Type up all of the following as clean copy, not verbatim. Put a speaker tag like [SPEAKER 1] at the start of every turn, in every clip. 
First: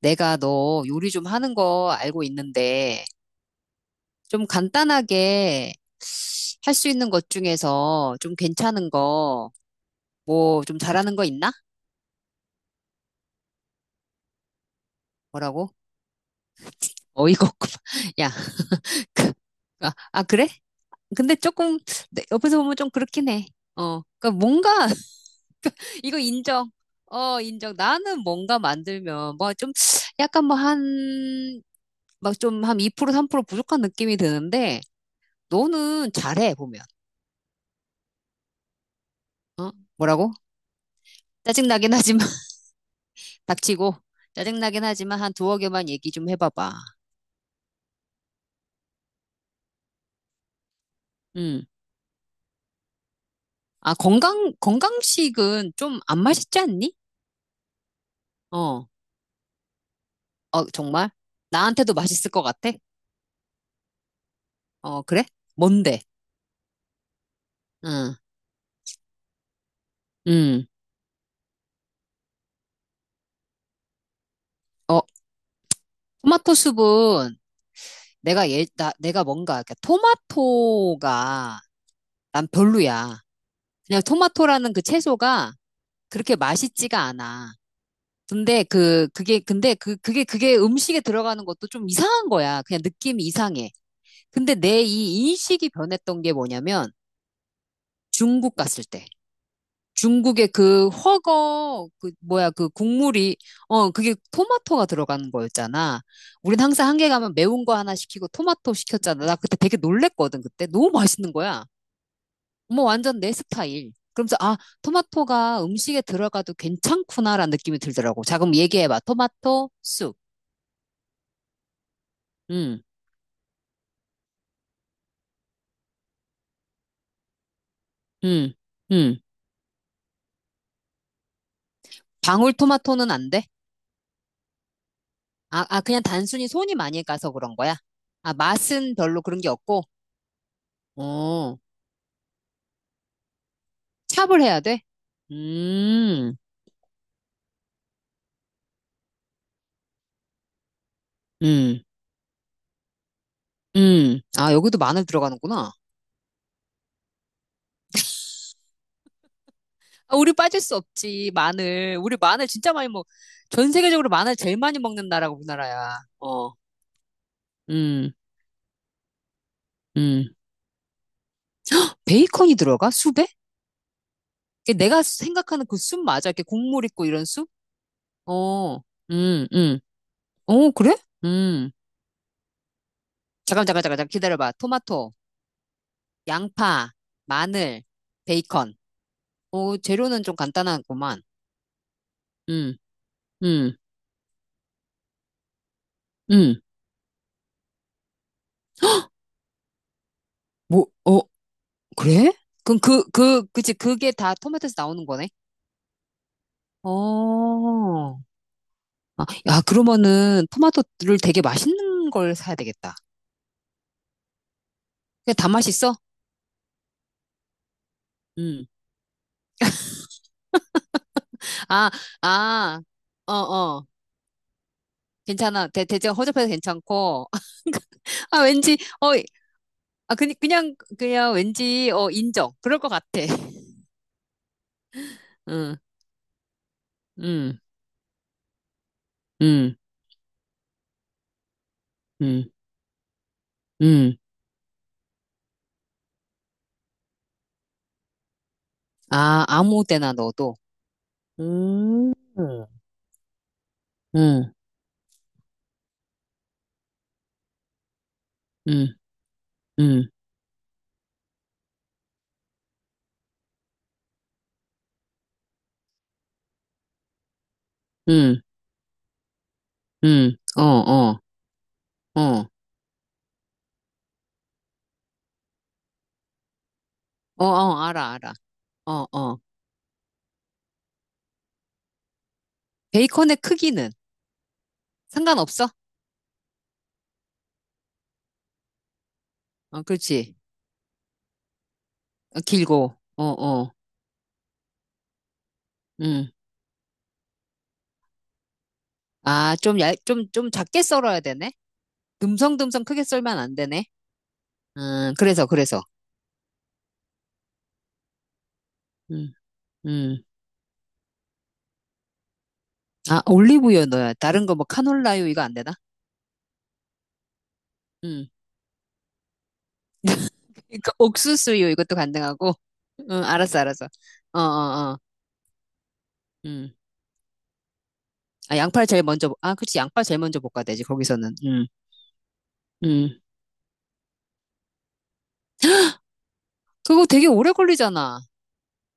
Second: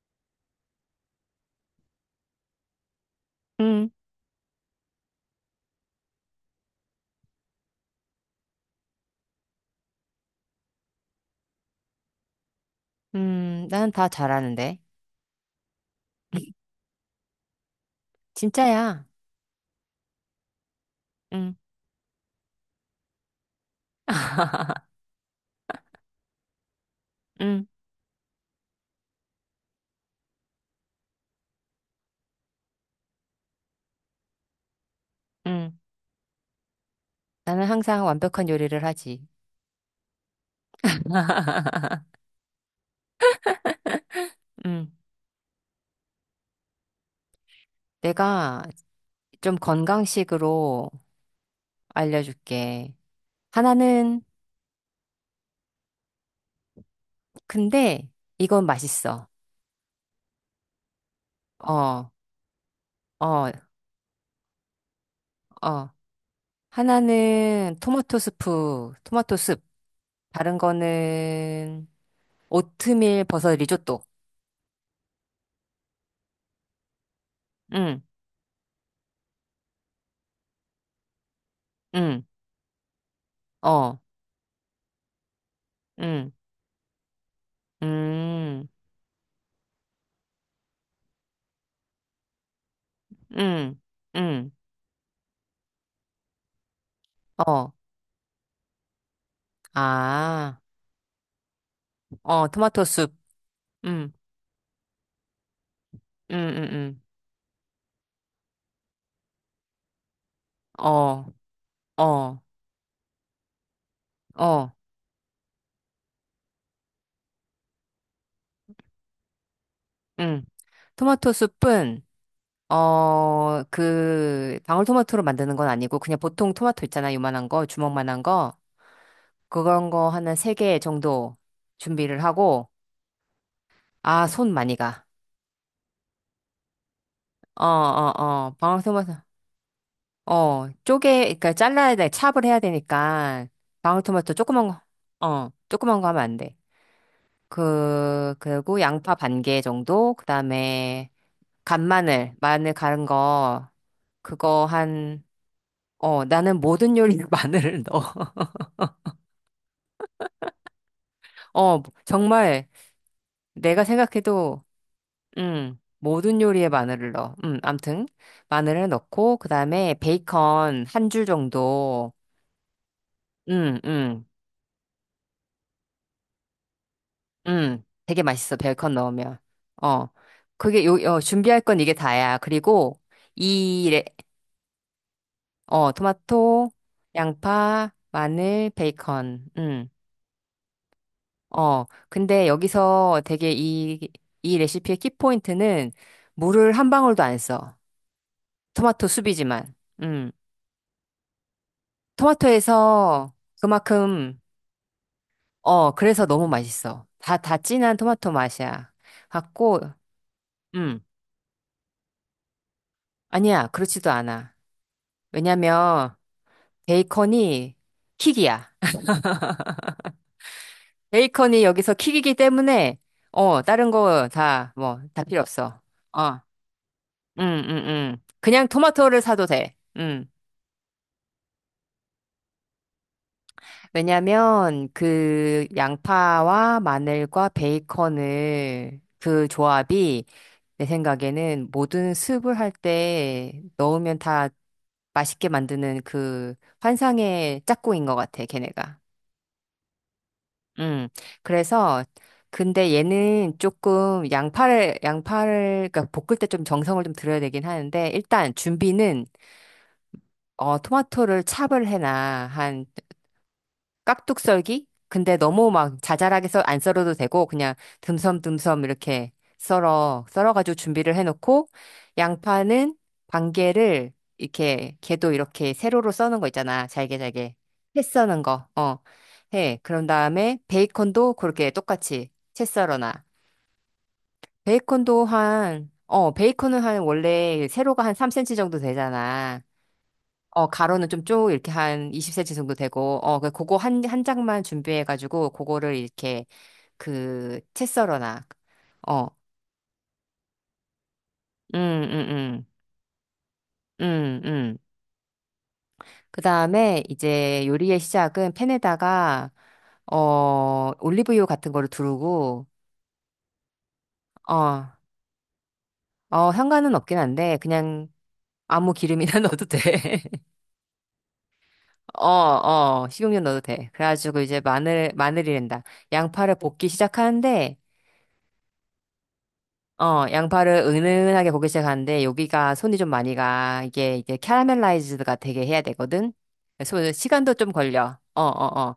[SPEAKER 1] 내가 너 요리 좀 하는 거 알고 있는데,
[SPEAKER 2] 응,
[SPEAKER 1] 좀 간단하게 할 수 있는 것 중에서 좀 괜찮은 거, 뭐 좀 잘하는 거 있나?
[SPEAKER 2] 나는 다 잘하는데.
[SPEAKER 1] 뭐라고? 어이가 없구만. 야,
[SPEAKER 2] 진짜야.
[SPEAKER 1] 그, 아, 그래? 근데
[SPEAKER 2] 응,
[SPEAKER 1] 조금 옆에서 보면 좀 그렇긴 해. 어, 그러니까 뭔가 이거 인정. 어,
[SPEAKER 2] 응,
[SPEAKER 1] 인정. 나는 뭔가 만들면 뭐 좀 약간 뭐 한, 막 좀 한 2% 3% 부족한 느낌이 드는데,
[SPEAKER 2] 응.
[SPEAKER 1] 너는 잘해, 보면.
[SPEAKER 2] 나는 항상 완벽한 요리를 하지.
[SPEAKER 1] 뭐라고? 짜증나긴 하지만, 닥치고, 짜증나긴
[SPEAKER 2] 응.
[SPEAKER 1] 하지만 한 두어 개만 얘기 좀 해봐봐.
[SPEAKER 2] 내가 좀 건강식으로
[SPEAKER 1] 음.
[SPEAKER 2] 알려줄게.
[SPEAKER 1] 아,
[SPEAKER 2] 하나는,
[SPEAKER 1] 건강식은 좀 안 맛있지 않니?
[SPEAKER 2] 근데 이건
[SPEAKER 1] 어,
[SPEAKER 2] 맛있어.
[SPEAKER 1] 어, 정말? 나한테도
[SPEAKER 2] 어,
[SPEAKER 1] 맛있을 것 같아?
[SPEAKER 2] 어,
[SPEAKER 1] 어, 그래?
[SPEAKER 2] 어.
[SPEAKER 1] 뭔데?
[SPEAKER 2] 하나는
[SPEAKER 1] 응,
[SPEAKER 2] 토마토 스프, 토마토 숲. 다른
[SPEAKER 1] 음.
[SPEAKER 2] 거는 오트밀 버섯 리조또.
[SPEAKER 1] 어, 토마토 숲은
[SPEAKER 2] 응,
[SPEAKER 1] 내가 뭔가, 이렇게 토마토가
[SPEAKER 2] 응,
[SPEAKER 1] 난 별로야.
[SPEAKER 2] 어,
[SPEAKER 1] 그냥 토마토라는 그 채소가
[SPEAKER 2] 응,
[SPEAKER 1] 그렇게 맛있지가 않아. 근데
[SPEAKER 2] 음.
[SPEAKER 1] 그 그게 근데 그 그게 그게 음식에 들어가는 것도 좀 이상한 거야. 그냥 느낌이 이상해.
[SPEAKER 2] 응, 응,
[SPEAKER 1] 근데 내 이 인식이 변했던 게 뭐냐면
[SPEAKER 2] 어,
[SPEAKER 1] 중국 갔을 때 중국의
[SPEAKER 2] 아,
[SPEAKER 1] 그 훠궈 그
[SPEAKER 2] 어,
[SPEAKER 1] 뭐야 그
[SPEAKER 2] 토마토 숲,
[SPEAKER 1] 국물이
[SPEAKER 2] 응,
[SPEAKER 1] 그게 토마토가 들어가는 거였잖아.
[SPEAKER 2] 응,
[SPEAKER 1] 우린 항상
[SPEAKER 2] 응,
[SPEAKER 1] 한개 가면 매운 거 하나 시키고 토마토 시켰잖아. 나 그때 되게 놀랬거든. 그때
[SPEAKER 2] 응,
[SPEAKER 1] 너무 맛있는
[SPEAKER 2] 어,
[SPEAKER 1] 거야.
[SPEAKER 2] 어,
[SPEAKER 1] 어머 완전 내 스타일. 그러면서
[SPEAKER 2] 어,
[SPEAKER 1] 토마토가 음식에 들어가도 괜찮구나라는 느낌이 들더라고. 자 그럼 얘기해봐. 토마토 쑥.
[SPEAKER 2] 응. 토마토 숲은,
[SPEAKER 1] 음.
[SPEAKER 2] 방울토마토로 만드는 건 아니고, 그냥 보통 토마토 있잖아, 요만한 거, 주먹만한
[SPEAKER 1] 음,
[SPEAKER 2] 거.
[SPEAKER 1] 음.
[SPEAKER 2] 그런 거 하나 세 개 정도 준비를 하고,
[SPEAKER 1] 방울토마토는 안 돼?
[SPEAKER 2] 아, 손 많이 가.
[SPEAKER 1] 아, 그냥 단순히 손이 많이 가서 그런
[SPEAKER 2] 어,
[SPEAKER 1] 거야?
[SPEAKER 2] 어,
[SPEAKER 1] 아,
[SPEAKER 2] 어,
[SPEAKER 1] 맛은
[SPEAKER 2] 방울토마토,
[SPEAKER 1] 별로 그런 게 없고,
[SPEAKER 2] 그러니까
[SPEAKER 1] 어,
[SPEAKER 2] 잘라야 돼, 찹을 해야 되니까, 방울토마토
[SPEAKER 1] 찹을 해야
[SPEAKER 2] 조그만
[SPEAKER 1] 돼?
[SPEAKER 2] 거, 어, 조그만 거 하면
[SPEAKER 1] 음,
[SPEAKER 2] 안 돼. 그리고 양파 반개 정도, 그 다음에
[SPEAKER 1] 음,
[SPEAKER 2] 간마늘, 마늘 갈은 거,
[SPEAKER 1] 아,
[SPEAKER 2] 그거
[SPEAKER 1] 여기도 마늘
[SPEAKER 2] 한,
[SPEAKER 1] 들어가는구나.
[SPEAKER 2] 어, 나는 모든 요리에 마늘을 넣어.
[SPEAKER 1] 아, 우리 빠질 수 없지,
[SPEAKER 2] 어,
[SPEAKER 1] 마늘. 우리 마늘
[SPEAKER 2] 정말
[SPEAKER 1] 진짜 많이 먹, 전
[SPEAKER 2] 내가
[SPEAKER 1] 세계적으로 마늘 제일
[SPEAKER 2] 생각해도,
[SPEAKER 1] 많이 먹는 나라가 우리나라야.
[SPEAKER 2] 모든
[SPEAKER 1] 어,
[SPEAKER 2] 요리에 마늘을 넣어. 암튼,
[SPEAKER 1] 음,
[SPEAKER 2] 마늘을 넣고, 그 다음에
[SPEAKER 1] 음.
[SPEAKER 2] 베이컨 한 줄 정도,
[SPEAKER 1] 베이컨이 들어가? 숲에?
[SPEAKER 2] 음, 음,
[SPEAKER 1] 이게 내가 생각하는 그 숲 맞아? 이렇게 국물 있고 이런 숲?
[SPEAKER 2] 되게 맛있어,
[SPEAKER 1] 어,
[SPEAKER 2] 베이컨 넣으면.
[SPEAKER 1] 음, 음.
[SPEAKER 2] 어,
[SPEAKER 1] 어,
[SPEAKER 2] 그게 요,
[SPEAKER 1] 그래?
[SPEAKER 2] 어, 준비할
[SPEAKER 1] 음.
[SPEAKER 2] 건 이게 다야. 그리고,
[SPEAKER 1] 잠깐, 잠깐,
[SPEAKER 2] 이
[SPEAKER 1] 잠깐,
[SPEAKER 2] 레-
[SPEAKER 1] 잠깐 기다려봐. 토마토,
[SPEAKER 2] 어, 토마토,
[SPEAKER 1] 양파, 마늘,
[SPEAKER 2] 양파, 마늘,
[SPEAKER 1] 베이컨.
[SPEAKER 2] 베이컨.
[SPEAKER 1] 오,
[SPEAKER 2] 음.
[SPEAKER 1] 재료는 좀 간단하구만.
[SPEAKER 2] 어, 근데
[SPEAKER 1] 음,
[SPEAKER 2] 여기서
[SPEAKER 1] 음,
[SPEAKER 2] 이 레시피의 키포인트는
[SPEAKER 1] 음.
[SPEAKER 2] 물을 한 방울도 안 써. 토마토 수비지만. 음.
[SPEAKER 1] 뭐, 어, 그래? 그럼 그,
[SPEAKER 2] 토마토에서
[SPEAKER 1] 그, 그치, 그게 다
[SPEAKER 2] 그만큼,
[SPEAKER 1] 토마토에서 나오는 거네?
[SPEAKER 2] 어, 그래서 너무 맛있어. 다 진한
[SPEAKER 1] 어.
[SPEAKER 2] 토마토 맛이야.
[SPEAKER 1] 아, 야,
[SPEAKER 2] 갖고,
[SPEAKER 1] 그러면은
[SPEAKER 2] 음.
[SPEAKER 1] 토마토를 되게 맛있는 걸 사야 되겠다.
[SPEAKER 2] 아니야, 그렇지도 않아.
[SPEAKER 1] 그다 맛있어?
[SPEAKER 2] 왜냐면, 베이컨이
[SPEAKER 1] 음.
[SPEAKER 2] 킥이야. 베이컨이
[SPEAKER 1] 아,
[SPEAKER 2] 여기서 킥이기
[SPEAKER 1] 아,
[SPEAKER 2] 때문에,
[SPEAKER 1] 어,
[SPEAKER 2] 어,
[SPEAKER 1] 어.
[SPEAKER 2] 다른 거 다, 뭐, 다 필요
[SPEAKER 1] 괜찮아.
[SPEAKER 2] 없어.
[SPEAKER 1] 대체
[SPEAKER 2] 어,
[SPEAKER 1] 허접해서 괜찮고.
[SPEAKER 2] 응, 응, 응.
[SPEAKER 1] 아,
[SPEAKER 2] 그냥
[SPEAKER 1] 왠지, 어,
[SPEAKER 2] 토마토를 사도 돼.
[SPEAKER 1] 아,
[SPEAKER 2] 응.
[SPEAKER 1] 그냥 왠지, 어, 인정. 그럴 것 같아.
[SPEAKER 2] 왜냐면, 그,
[SPEAKER 1] 응.
[SPEAKER 2] 양파와 마늘과
[SPEAKER 1] 음,
[SPEAKER 2] 베이컨을, 그
[SPEAKER 1] 음,
[SPEAKER 2] 조합이, 내 생각에는 모든
[SPEAKER 1] 음,
[SPEAKER 2] 스уп을 할 때
[SPEAKER 1] 음.
[SPEAKER 2] 넣으면 다 맛있게 만드는 그 환상의 짝꿍인 것 같아, 걔네가.
[SPEAKER 1] 아, 아무 데나 넣어도.
[SPEAKER 2] 음. 그래서
[SPEAKER 1] 음, 음,
[SPEAKER 2] 근데 얘는 조금
[SPEAKER 1] 음,
[SPEAKER 2] 양파를 그러니까 볶을 때 좀 정성을 좀 들여야 되긴 하는데 일단 준비는
[SPEAKER 1] 음,
[SPEAKER 2] 어 토마토를 찹을 해놔. 깍둑 썰기? 근데 너무 막 자잘하게 안 썰어도 되고, 그냥
[SPEAKER 1] 음,
[SPEAKER 2] 듬섬듬섬 이렇게
[SPEAKER 1] 어,
[SPEAKER 2] 썰어가지고 준비를
[SPEAKER 1] 어,
[SPEAKER 2] 해놓고,
[SPEAKER 1] 어,
[SPEAKER 2] 양파는 반개를 이렇게, 개도 이렇게 세로로 써는 거 있잖아. 잘게
[SPEAKER 1] 어,
[SPEAKER 2] 잘게.
[SPEAKER 1] 어,
[SPEAKER 2] 채
[SPEAKER 1] 알아, 알아.
[SPEAKER 2] 써는 거,
[SPEAKER 1] 어,
[SPEAKER 2] 어,
[SPEAKER 1] 어.
[SPEAKER 2] 해. 그런 다음에 베이컨도 그렇게 똑같이 채 썰어놔.
[SPEAKER 1] 베이컨의 크기는
[SPEAKER 2] 베이컨도
[SPEAKER 1] 상관없어?
[SPEAKER 2] 한, 어, 베이컨은 한 원래 세로가 한 3cm 정도 되잖아.
[SPEAKER 1] 어, 그렇지.
[SPEAKER 2] 어, 가로는 좀 쭉 이렇게 한
[SPEAKER 1] 어,
[SPEAKER 2] 20cm 정도
[SPEAKER 1] 길고,
[SPEAKER 2] 되고,
[SPEAKER 1] 어, 어,
[SPEAKER 2] 그거 한, 한 장만 준비해가지고, 그거를
[SPEAKER 1] 음.
[SPEAKER 2] 이렇게, 그, 채썰어놔. 어,
[SPEAKER 1] 아, 좀 작게 썰어야 되네?
[SPEAKER 2] 음, 음, 음,
[SPEAKER 1] 듬성듬성 크게 썰면 안 되네?
[SPEAKER 2] 음, 음.
[SPEAKER 1] 그래서, 그래서.
[SPEAKER 2] 그 다음에 이제 요리의 시작은
[SPEAKER 1] 음,
[SPEAKER 2] 팬에다가,
[SPEAKER 1] 음.
[SPEAKER 2] 어, 올리브유 같은 거를 두르고,
[SPEAKER 1] 아, 올리브유 넣어야. 다른 거
[SPEAKER 2] 어,
[SPEAKER 1] 뭐
[SPEAKER 2] 어,
[SPEAKER 1] 카놀라유 이거 안 되나?
[SPEAKER 2] 향가은 없긴 한데, 그냥
[SPEAKER 1] 응.
[SPEAKER 2] 아무 기름이나 넣어도 돼.
[SPEAKER 1] 그러니까 옥수수요 이것도
[SPEAKER 2] 어,
[SPEAKER 1] 가능하고.
[SPEAKER 2] 어,
[SPEAKER 1] 응,
[SPEAKER 2] 식용유
[SPEAKER 1] 알았어,
[SPEAKER 2] 넣어도
[SPEAKER 1] 알았어.
[SPEAKER 2] 돼.
[SPEAKER 1] 어, 어,
[SPEAKER 2] 그래가지고 이제
[SPEAKER 1] 어.
[SPEAKER 2] 마늘, 마늘이란다. 양파를
[SPEAKER 1] 음.
[SPEAKER 2] 볶기 시작하는데,
[SPEAKER 1] 아, 양파를 제일 먼저, 아, 그치, 양파 제일
[SPEAKER 2] 어,
[SPEAKER 1] 먼저 볶아야
[SPEAKER 2] 양파를
[SPEAKER 1] 되지, 거기서는.
[SPEAKER 2] 은은하게 볶기 시작하는데 여기가 손이 좀
[SPEAKER 1] 음.
[SPEAKER 2] 많이 가. 이게 캐러멜라이즈드가 되게 해야 되거든.
[SPEAKER 1] 그거
[SPEAKER 2] 그래서
[SPEAKER 1] 되게 오래
[SPEAKER 2] 시간도 좀 걸려.
[SPEAKER 1] 걸리잖아.
[SPEAKER 2] 어, 어, 어.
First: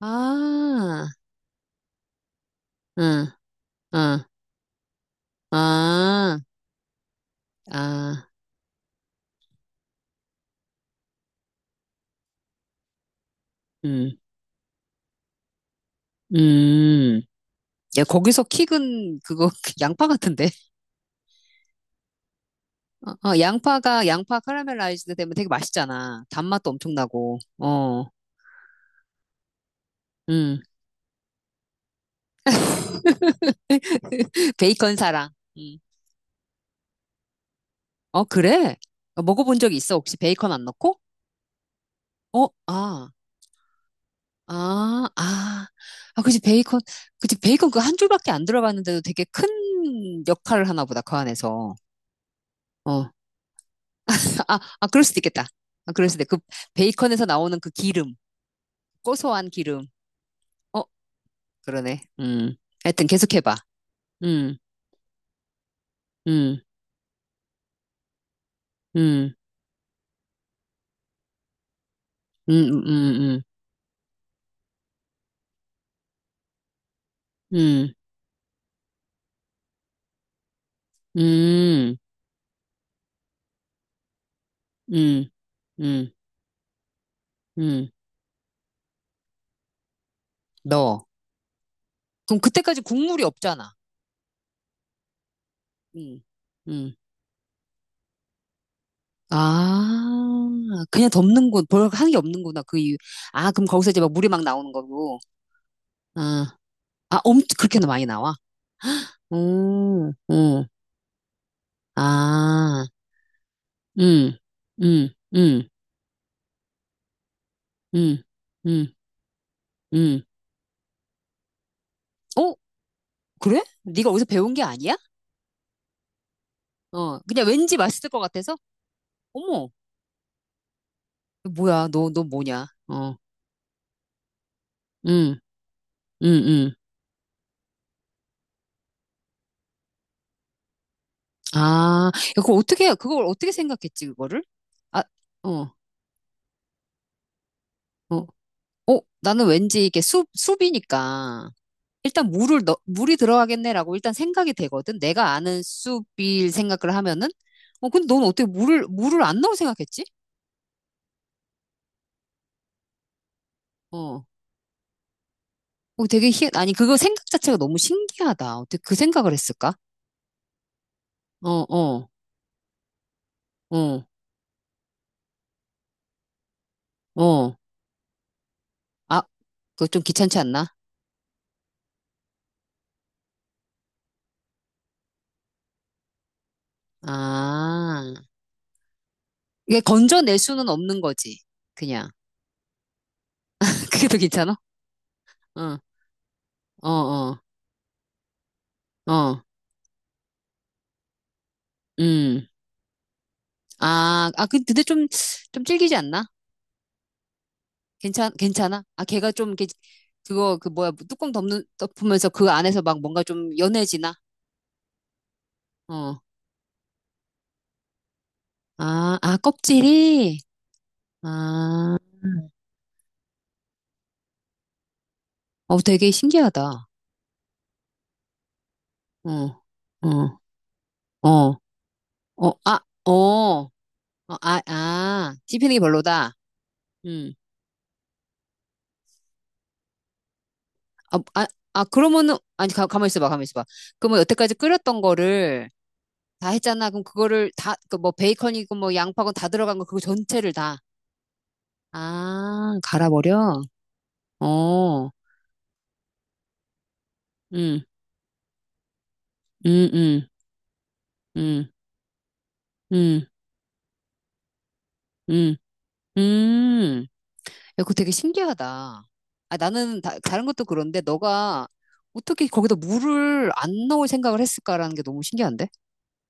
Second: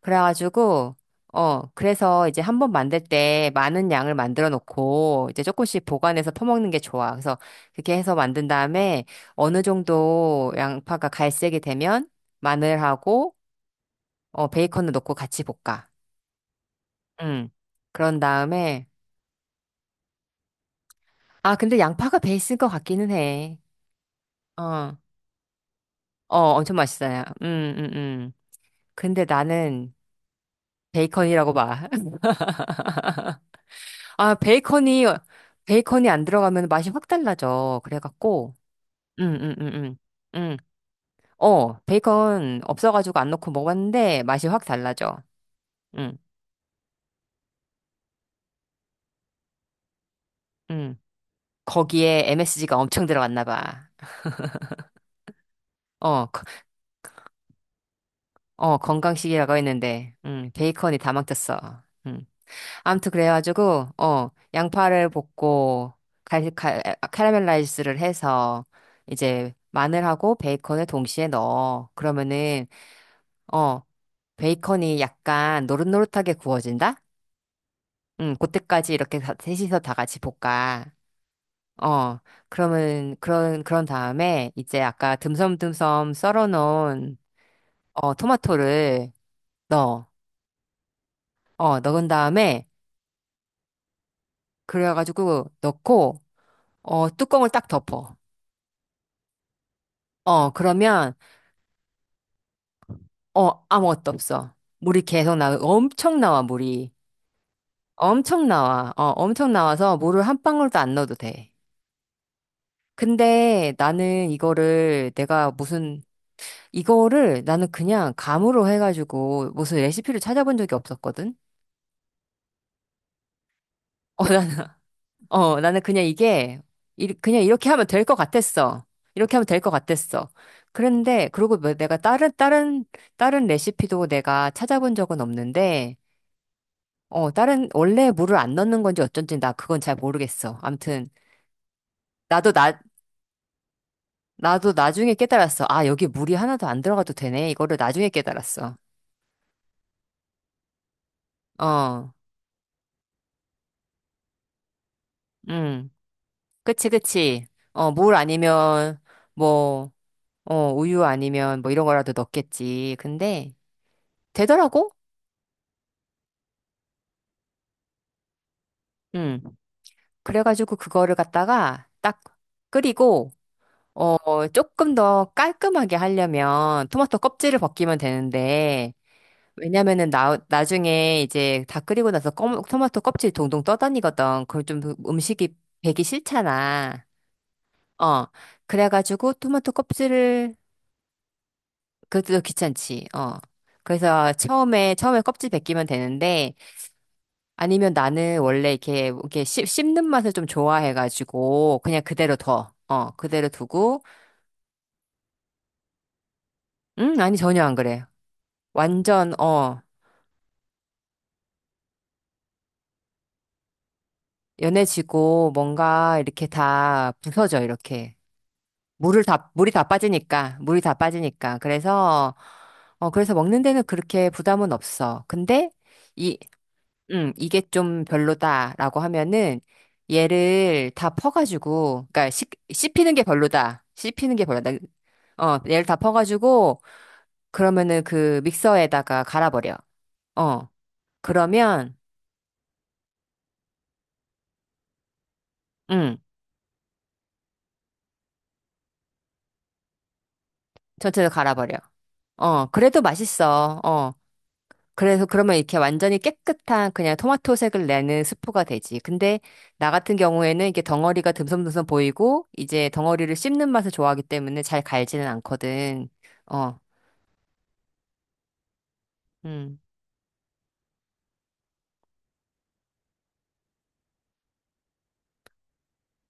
[SPEAKER 2] 그래가지고
[SPEAKER 1] 아,
[SPEAKER 2] 어, 그래서 이제 한 번 만들
[SPEAKER 1] 응,
[SPEAKER 2] 때 많은 양을
[SPEAKER 1] 응,
[SPEAKER 2] 만들어 놓고 이제 조금씩 보관해서
[SPEAKER 1] 아,
[SPEAKER 2] 퍼먹는 게 좋아. 그래서 그렇게 해서
[SPEAKER 1] 아,
[SPEAKER 2] 만든 다음에 어느 정도 양파가 갈색이 되면 마늘하고
[SPEAKER 1] 음,
[SPEAKER 2] 어, 베이컨을 넣고 같이 볶아.
[SPEAKER 1] 음.
[SPEAKER 2] 음.
[SPEAKER 1] 야,
[SPEAKER 2] 그런
[SPEAKER 1] 거기서
[SPEAKER 2] 다음에
[SPEAKER 1] 킥은 그거 양파 같은데?
[SPEAKER 2] 아, 근데 양파가 베이스인 것 같기는
[SPEAKER 1] 어, 어,
[SPEAKER 2] 해.
[SPEAKER 1] 양파
[SPEAKER 2] 어.
[SPEAKER 1] 카라멜라이즈드 되면 되게 맛있잖아.
[SPEAKER 2] 어,
[SPEAKER 1] 단맛도
[SPEAKER 2] 엄청
[SPEAKER 1] 엄청
[SPEAKER 2] 맛있어요.
[SPEAKER 1] 나고, 어,
[SPEAKER 2] 근데 나는
[SPEAKER 1] 음.
[SPEAKER 2] 베이컨이라고 봐. 아,
[SPEAKER 1] 베이컨
[SPEAKER 2] 베이컨이,
[SPEAKER 1] 사랑. 응.
[SPEAKER 2] 베이컨이 안 들어가면 맛이 확 달라져.
[SPEAKER 1] 어,
[SPEAKER 2] 그래갖고,
[SPEAKER 1] 그래? 어,
[SPEAKER 2] 음, 음,
[SPEAKER 1] 먹어본
[SPEAKER 2] 음,
[SPEAKER 1] 적 있어?
[SPEAKER 2] 음.
[SPEAKER 1] 혹시 베이컨
[SPEAKER 2] 음.
[SPEAKER 1] 안 넣고?
[SPEAKER 2] 어,
[SPEAKER 1] 어,
[SPEAKER 2] 베이컨
[SPEAKER 1] 아,
[SPEAKER 2] 없어가지고 안 넣고 먹었는데 맛이 확
[SPEAKER 1] 아,
[SPEAKER 2] 달라져.
[SPEAKER 1] 아.
[SPEAKER 2] 음,
[SPEAKER 1] 아, 그치, 베이컨. 그치, 베이컨 그 한 줄밖에 안 들어갔는데도 되게 큰 역할을 하나
[SPEAKER 2] 음.
[SPEAKER 1] 보다, 그 안에서.
[SPEAKER 2] 거기에 MSG가 엄청
[SPEAKER 1] 어.
[SPEAKER 2] 들어갔나 봐.
[SPEAKER 1] 아, 그럴 수도 있겠다. 아, 그럴 수도
[SPEAKER 2] 어,
[SPEAKER 1] 있그
[SPEAKER 2] 거-
[SPEAKER 1] 베이컨에서 나오는 그 기름,
[SPEAKER 2] 어,
[SPEAKER 1] 고소한
[SPEAKER 2] 건강식이라고
[SPEAKER 1] 기름.
[SPEAKER 2] 했는데,
[SPEAKER 1] 어,
[SPEAKER 2] 베이컨이 다 망쳤어.
[SPEAKER 1] 그러네. 음. 하여튼
[SPEAKER 2] 아무튼
[SPEAKER 1] 계속해봐.
[SPEAKER 2] 그래가지고 어
[SPEAKER 1] 음,
[SPEAKER 2] 양파를 볶고 갈,
[SPEAKER 1] 음,
[SPEAKER 2] 갈, 카라멜라이즈를 해서
[SPEAKER 1] 음,
[SPEAKER 2] 이제 마늘하고 베이컨을 동시에 넣어.
[SPEAKER 1] 음,
[SPEAKER 2] 그러면은
[SPEAKER 1] 음, 음,
[SPEAKER 2] 어 베이컨이 약간 노릇노릇하게 구워진다?
[SPEAKER 1] 음,
[SPEAKER 2] 응, 그때까지 이렇게 셋이서 다 같이 볶아.
[SPEAKER 1] 음,
[SPEAKER 2] 어 그러면 그런 다음에 이제 아까
[SPEAKER 1] 음, 음, 음.
[SPEAKER 2] 듬섬듬섬 썰어놓은
[SPEAKER 1] 음.
[SPEAKER 2] 어 토마토를 넣어.
[SPEAKER 1] 넣어.
[SPEAKER 2] 어 넣은
[SPEAKER 1] 그럼
[SPEAKER 2] 다음에
[SPEAKER 1] 그때까지 국물이 없잖아.
[SPEAKER 2] 그래가지고
[SPEAKER 1] 음.
[SPEAKER 2] 넣고
[SPEAKER 1] 음.
[SPEAKER 2] 어 뚜껑을 딱 덮어.
[SPEAKER 1] 아,
[SPEAKER 2] 어,
[SPEAKER 1] 그냥
[SPEAKER 2] 그러면,
[SPEAKER 1] 덮는 곳, 별 하는 게 없는 구나그 이유. 아,
[SPEAKER 2] 어,
[SPEAKER 1] 그럼 거기서 이제
[SPEAKER 2] 아무것도
[SPEAKER 1] 막 물이 막
[SPEAKER 2] 없어.
[SPEAKER 1] 나오는
[SPEAKER 2] 물이
[SPEAKER 1] 거고.
[SPEAKER 2] 계속 나와. 엄청 나와,
[SPEAKER 1] 아,
[SPEAKER 2] 물이.
[SPEAKER 1] 아, 엄청 그렇게 나 많이 나와?
[SPEAKER 2] 엄청 나와. 어, 엄청 나와서
[SPEAKER 1] 오,
[SPEAKER 2] 물을 한
[SPEAKER 1] 오,
[SPEAKER 2] 방울도 안 넣어도 돼.
[SPEAKER 1] 아,
[SPEAKER 2] 근데 나는
[SPEAKER 1] 음, 음,
[SPEAKER 2] 이거를 내가
[SPEAKER 1] 음,
[SPEAKER 2] 무슨, 이거를 나는 그냥
[SPEAKER 1] 음,
[SPEAKER 2] 감으로
[SPEAKER 1] 음,
[SPEAKER 2] 해가지고 무슨 레시피를
[SPEAKER 1] 음.
[SPEAKER 2] 찾아본 적이 없었거든?
[SPEAKER 1] 어, 그래? 네가
[SPEAKER 2] 어,
[SPEAKER 1] 어디서 배운
[SPEAKER 2] 나는,
[SPEAKER 1] 게 아니야?
[SPEAKER 2] 어, 나는 그냥 이게, 이,
[SPEAKER 1] 어,
[SPEAKER 2] 그냥
[SPEAKER 1] 그냥
[SPEAKER 2] 이렇게
[SPEAKER 1] 왠지
[SPEAKER 2] 하면 될
[SPEAKER 1] 맛있을
[SPEAKER 2] 것
[SPEAKER 1] 것 같아서?
[SPEAKER 2] 같았어. 이렇게 하면 될
[SPEAKER 1] 어머,
[SPEAKER 2] 것 같았어. 그런데, 그리고 뭐
[SPEAKER 1] 뭐야,
[SPEAKER 2] 내가
[SPEAKER 1] 너 뭐냐? 어,
[SPEAKER 2] 다른 레시피도 내가 찾아본 적은
[SPEAKER 1] 음,
[SPEAKER 2] 없는데,
[SPEAKER 1] 음, 음.
[SPEAKER 2] 어, 다른, 원래 물을 안 넣는 건지 어쩐지 나 그건 잘 모르겠어. 암튼,
[SPEAKER 1] 아,
[SPEAKER 2] 나도
[SPEAKER 1] 그걸
[SPEAKER 2] 나,
[SPEAKER 1] 어떻게, 그걸 어떻게 생각했지, 그거를?
[SPEAKER 2] 나도
[SPEAKER 1] 아,
[SPEAKER 2] 나중에 깨달았어.
[SPEAKER 1] 어,
[SPEAKER 2] 아, 여기 물이 하나도 안 들어가도 되네. 이거를 나중에
[SPEAKER 1] 어.
[SPEAKER 2] 깨달았어.
[SPEAKER 1] 어, 나는 왠지 이게 숲이니까
[SPEAKER 2] 어,
[SPEAKER 1] 일단 물이 들어가겠네라고 일단 생각이 되거든. 내가 아는
[SPEAKER 2] 음,
[SPEAKER 1] 숲일
[SPEAKER 2] 그치,
[SPEAKER 1] 생각을 하면은.
[SPEAKER 2] 그치.
[SPEAKER 1] 어,
[SPEAKER 2] 어,
[SPEAKER 1] 근데
[SPEAKER 2] 물
[SPEAKER 1] 넌 어떻게 물을,
[SPEAKER 2] 아니면,
[SPEAKER 1] 물을 안 넣을
[SPEAKER 2] 뭐,
[SPEAKER 1] 생각했지?
[SPEAKER 2] 어, 우유 아니면 뭐 이런 거라도 넣겠지. 근데,
[SPEAKER 1] 어.
[SPEAKER 2] 되더라고?
[SPEAKER 1] 어, 되게 희, 아니, 그거 생각 자체가 너무 신기하다. 어떻게 그 생각을
[SPEAKER 2] 음,
[SPEAKER 1] 했을까?
[SPEAKER 2] 그래가지고 그거를
[SPEAKER 1] 어,
[SPEAKER 2] 갖다가
[SPEAKER 1] 어,
[SPEAKER 2] 딱 끓이고,
[SPEAKER 1] 어,
[SPEAKER 2] 어, 조금 더 깔끔하게 하려면 토마토
[SPEAKER 1] 어.
[SPEAKER 2] 껍질을 벗기면 되는데,
[SPEAKER 1] 아, 그거 좀 귀찮지 않나?
[SPEAKER 2] 나중에 이제 다 끓이고 나서 토마토 껍질 동동 떠다니거든. 그걸 좀 음식이 배기 싫잖아.
[SPEAKER 1] 아.
[SPEAKER 2] 어. 그래가지고 토마토
[SPEAKER 1] 이게 건져낼
[SPEAKER 2] 껍질을,
[SPEAKER 1] 수는 없는 거지. 그냥.
[SPEAKER 2] 그것도 귀찮지. 어.
[SPEAKER 1] 그게 더
[SPEAKER 2] 그래서
[SPEAKER 1] 귀찮아?
[SPEAKER 2] 처음에 껍질
[SPEAKER 1] 어,
[SPEAKER 2] 벗기면 되는데,
[SPEAKER 1] 어, 어,
[SPEAKER 2] 아니면 나는 원래
[SPEAKER 1] 어.
[SPEAKER 2] 이렇게 씹는 맛을 좀 좋아해가지고, 그냥 그대로
[SPEAKER 1] 음.
[SPEAKER 2] 둬. 어, 그대로 두고,
[SPEAKER 1] 아, 근데 좀, 질기지 않나?
[SPEAKER 2] 아니, 전혀 안 그래.
[SPEAKER 1] 괜찮아? 아, 걔가
[SPEAKER 2] 완전,
[SPEAKER 1] 좀, 이렇게
[SPEAKER 2] 어,
[SPEAKER 1] 그거, 그 뭐야, 뭐 뚜껑 덮으면서 그 안에서 막 뭔가 좀 연해지나?
[SPEAKER 2] 연해지고, 뭔가
[SPEAKER 1] 어.
[SPEAKER 2] 이렇게 다 부서져, 이렇게.
[SPEAKER 1] 아, 아,
[SPEAKER 2] 물이 다
[SPEAKER 1] 껍질이?
[SPEAKER 2] 빠지니까, 물이 다 빠지니까.
[SPEAKER 1] 아,
[SPEAKER 2] 그래서, 어, 그래서 먹는 데는 그렇게 부담은 없어. 근데,
[SPEAKER 1] 어, 되게
[SPEAKER 2] 이,
[SPEAKER 1] 신기하다.
[SPEAKER 2] 이게 좀 별로다라고
[SPEAKER 1] 어,
[SPEAKER 2] 하면은,
[SPEAKER 1] 어,
[SPEAKER 2] 얘를 다
[SPEAKER 1] 어,
[SPEAKER 2] 퍼가지고, 그러니까
[SPEAKER 1] 어, 아, 어,
[SPEAKER 2] 씹히는 게
[SPEAKER 1] 어,
[SPEAKER 2] 별로다. 씹히는 게
[SPEAKER 1] 아,
[SPEAKER 2] 별로다.
[SPEAKER 1] 아,
[SPEAKER 2] 어,
[SPEAKER 1] 씹히는 게
[SPEAKER 2] 얘를 다
[SPEAKER 1] 별로다.
[SPEAKER 2] 퍼가지고,
[SPEAKER 1] 음.
[SPEAKER 2] 그러면은 그 믹서에다가 갈아버려. 어,
[SPEAKER 1] 아, 아, 아,
[SPEAKER 2] 그러면,
[SPEAKER 1] 그러면은, 아니, 가만히 있어봐, 가만히 있어봐. 그러면 여태까지 끓였던 거를
[SPEAKER 2] 음,
[SPEAKER 1] 다 했잖아. 그럼 그거를 다, 그 뭐 베이컨이고 뭐 양파고 다 들어간 거 그거 전체를 다.
[SPEAKER 2] 전체를 갈아버려. 어,
[SPEAKER 1] 아,
[SPEAKER 2] 그래도
[SPEAKER 1] 갈아버려?
[SPEAKER 2] 맛있어. 어,
[SPEAKER 1] 어,
[SPEAKER 2] 그래서 그러면 이렇게 완전히 깨끗한 그냥
[SPEAKER 1] 음,
[SPEAKER 2] 토마토색을 내는 스프가 되지. 근데
[SPEAKER 1] 음,
[SPEAKER 2] 나 같은
[SPEAKER 1] 음,
[SPEAKER 2] 경우에는 이게 덩어리가
[SPEAKER 1] 음,
[SPEAKER 2] 듬성듬성 보이고 이제
[SPEAKER 1] 음,
[SPEAKER 2] 덩어리를 씹는 맛을 좋아하기 때문에 잘 갈지는
[SPEAKER 1] 음,
[SPEAKER 2] 않거든. 어,
[SPEAKER 1] 음. 야, 그거 되게 신기하다. 아,
[SPEAKER 2] 음,
[SPEAKER 1] 나는 다른 것도 그런데 너가 어떻게 거기다 물을 안 넣을 생각을 했을까라는 게 너무 신기한데?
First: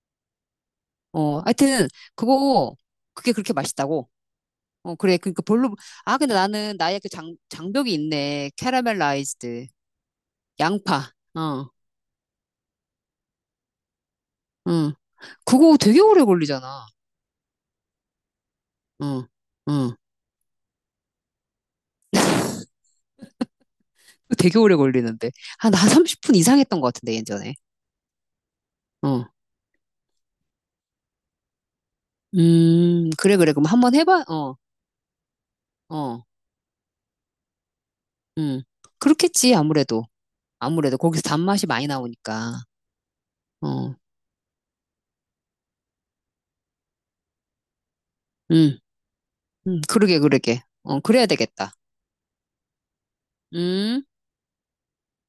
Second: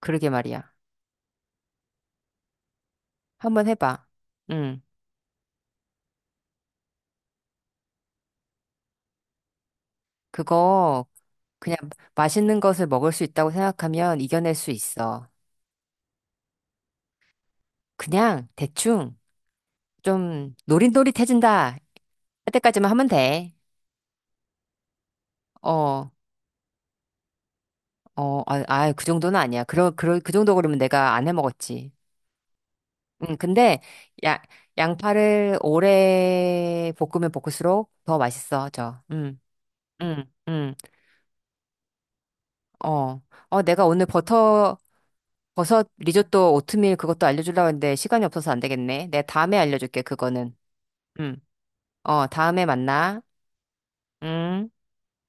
[SPEAKER 2] 그러게 말이야.
[SPEAKER 1] 어, 하여튼, 그거, 그게 그렇게
[SPEAKER 2] 한번 해봐.
[SPEAKER 1] 맛있다고.
[SPEAKER 2] 음,
[SPEAKER 1] 어, 그래. 그러니까 별로, 아, 근데 나는 나의 그 장벽이 있네. 캐러멜라이즈드.
[SPEAKER 2] 그거
[SPEAKER 1] 양파. 어,
[SPEAKER 2] 그냥 맛있는 것을 먹을 수 있다고 생각하면 이겨낼 수
[SPEAKER 1] 응.
[SPEAKER 2] 있어.
[SPEAKER 1] 그거 되게 오래 걸리잖아.
[SPEAKER 2] 그냥 대충
[SPEAKER 1] 응, 응.
[SPEAKER 2] 좀 노릇노릇해진다 할 때까지만 하면 돼.
[SPEAKER 1] 되게 오래 걸리는데. 한
[SPEAKER 2] 어,
[SPEAKER 1] 30분 이상 했던 것 같은데, 예전에.
[SPEAKER 2] 어, 아, 아, 그
[SPEAKER 1] 어.
[SPEAKER 2] 정도는 아니야. 그 정도 그러면 내가 안 해 먹었지.
[SPEAKER 1] 그래, 그래. 그럼
[SPEAKER 2] 근데
[SPEAKER 1] 한번 해봐.
[SPEAKER 2] 야,
[SPEAKER 1] 어,
[SPEAKER 2] 양파를
[SPEAKER 1] 어,
[SPEAKER 2] 오래 볶으면 볶을수록 더
[SPEAKER 1] 음.
[SPEAKER 2] 맛있어져.
[SPEAKER 1] 그렇겠지, 아무래도.
[SPEAKER 2] 음, 음.
[SPEAKER 1] 아무래도. 거기서 단맛이 많이 나오니까.
[SPEAKER 2] 어, 어, 내가
[SPEAKER 1] 어,
[SPEAKER 2] 오늘 버터 버섯 리조또 오트밀 그것도 알려주려고 했는데 시간이 없어서 안
[SPEAKER 1] 음,
[SPEAKER 2] 되겠네. 내가 다음에 알려줄게
[SPEAKER 1] 그러게,
[SPEAKER 2] 그거는.
[SPEAKER 1] 그러게. 어, 그래야
[SPEAKER 2] 음,
[SPEAKER 1] 되겠다.
[SPEAKER 2] 어, 다음에 만나.
[SPEAKER 1] 음.
[SPEAKER 2] 음.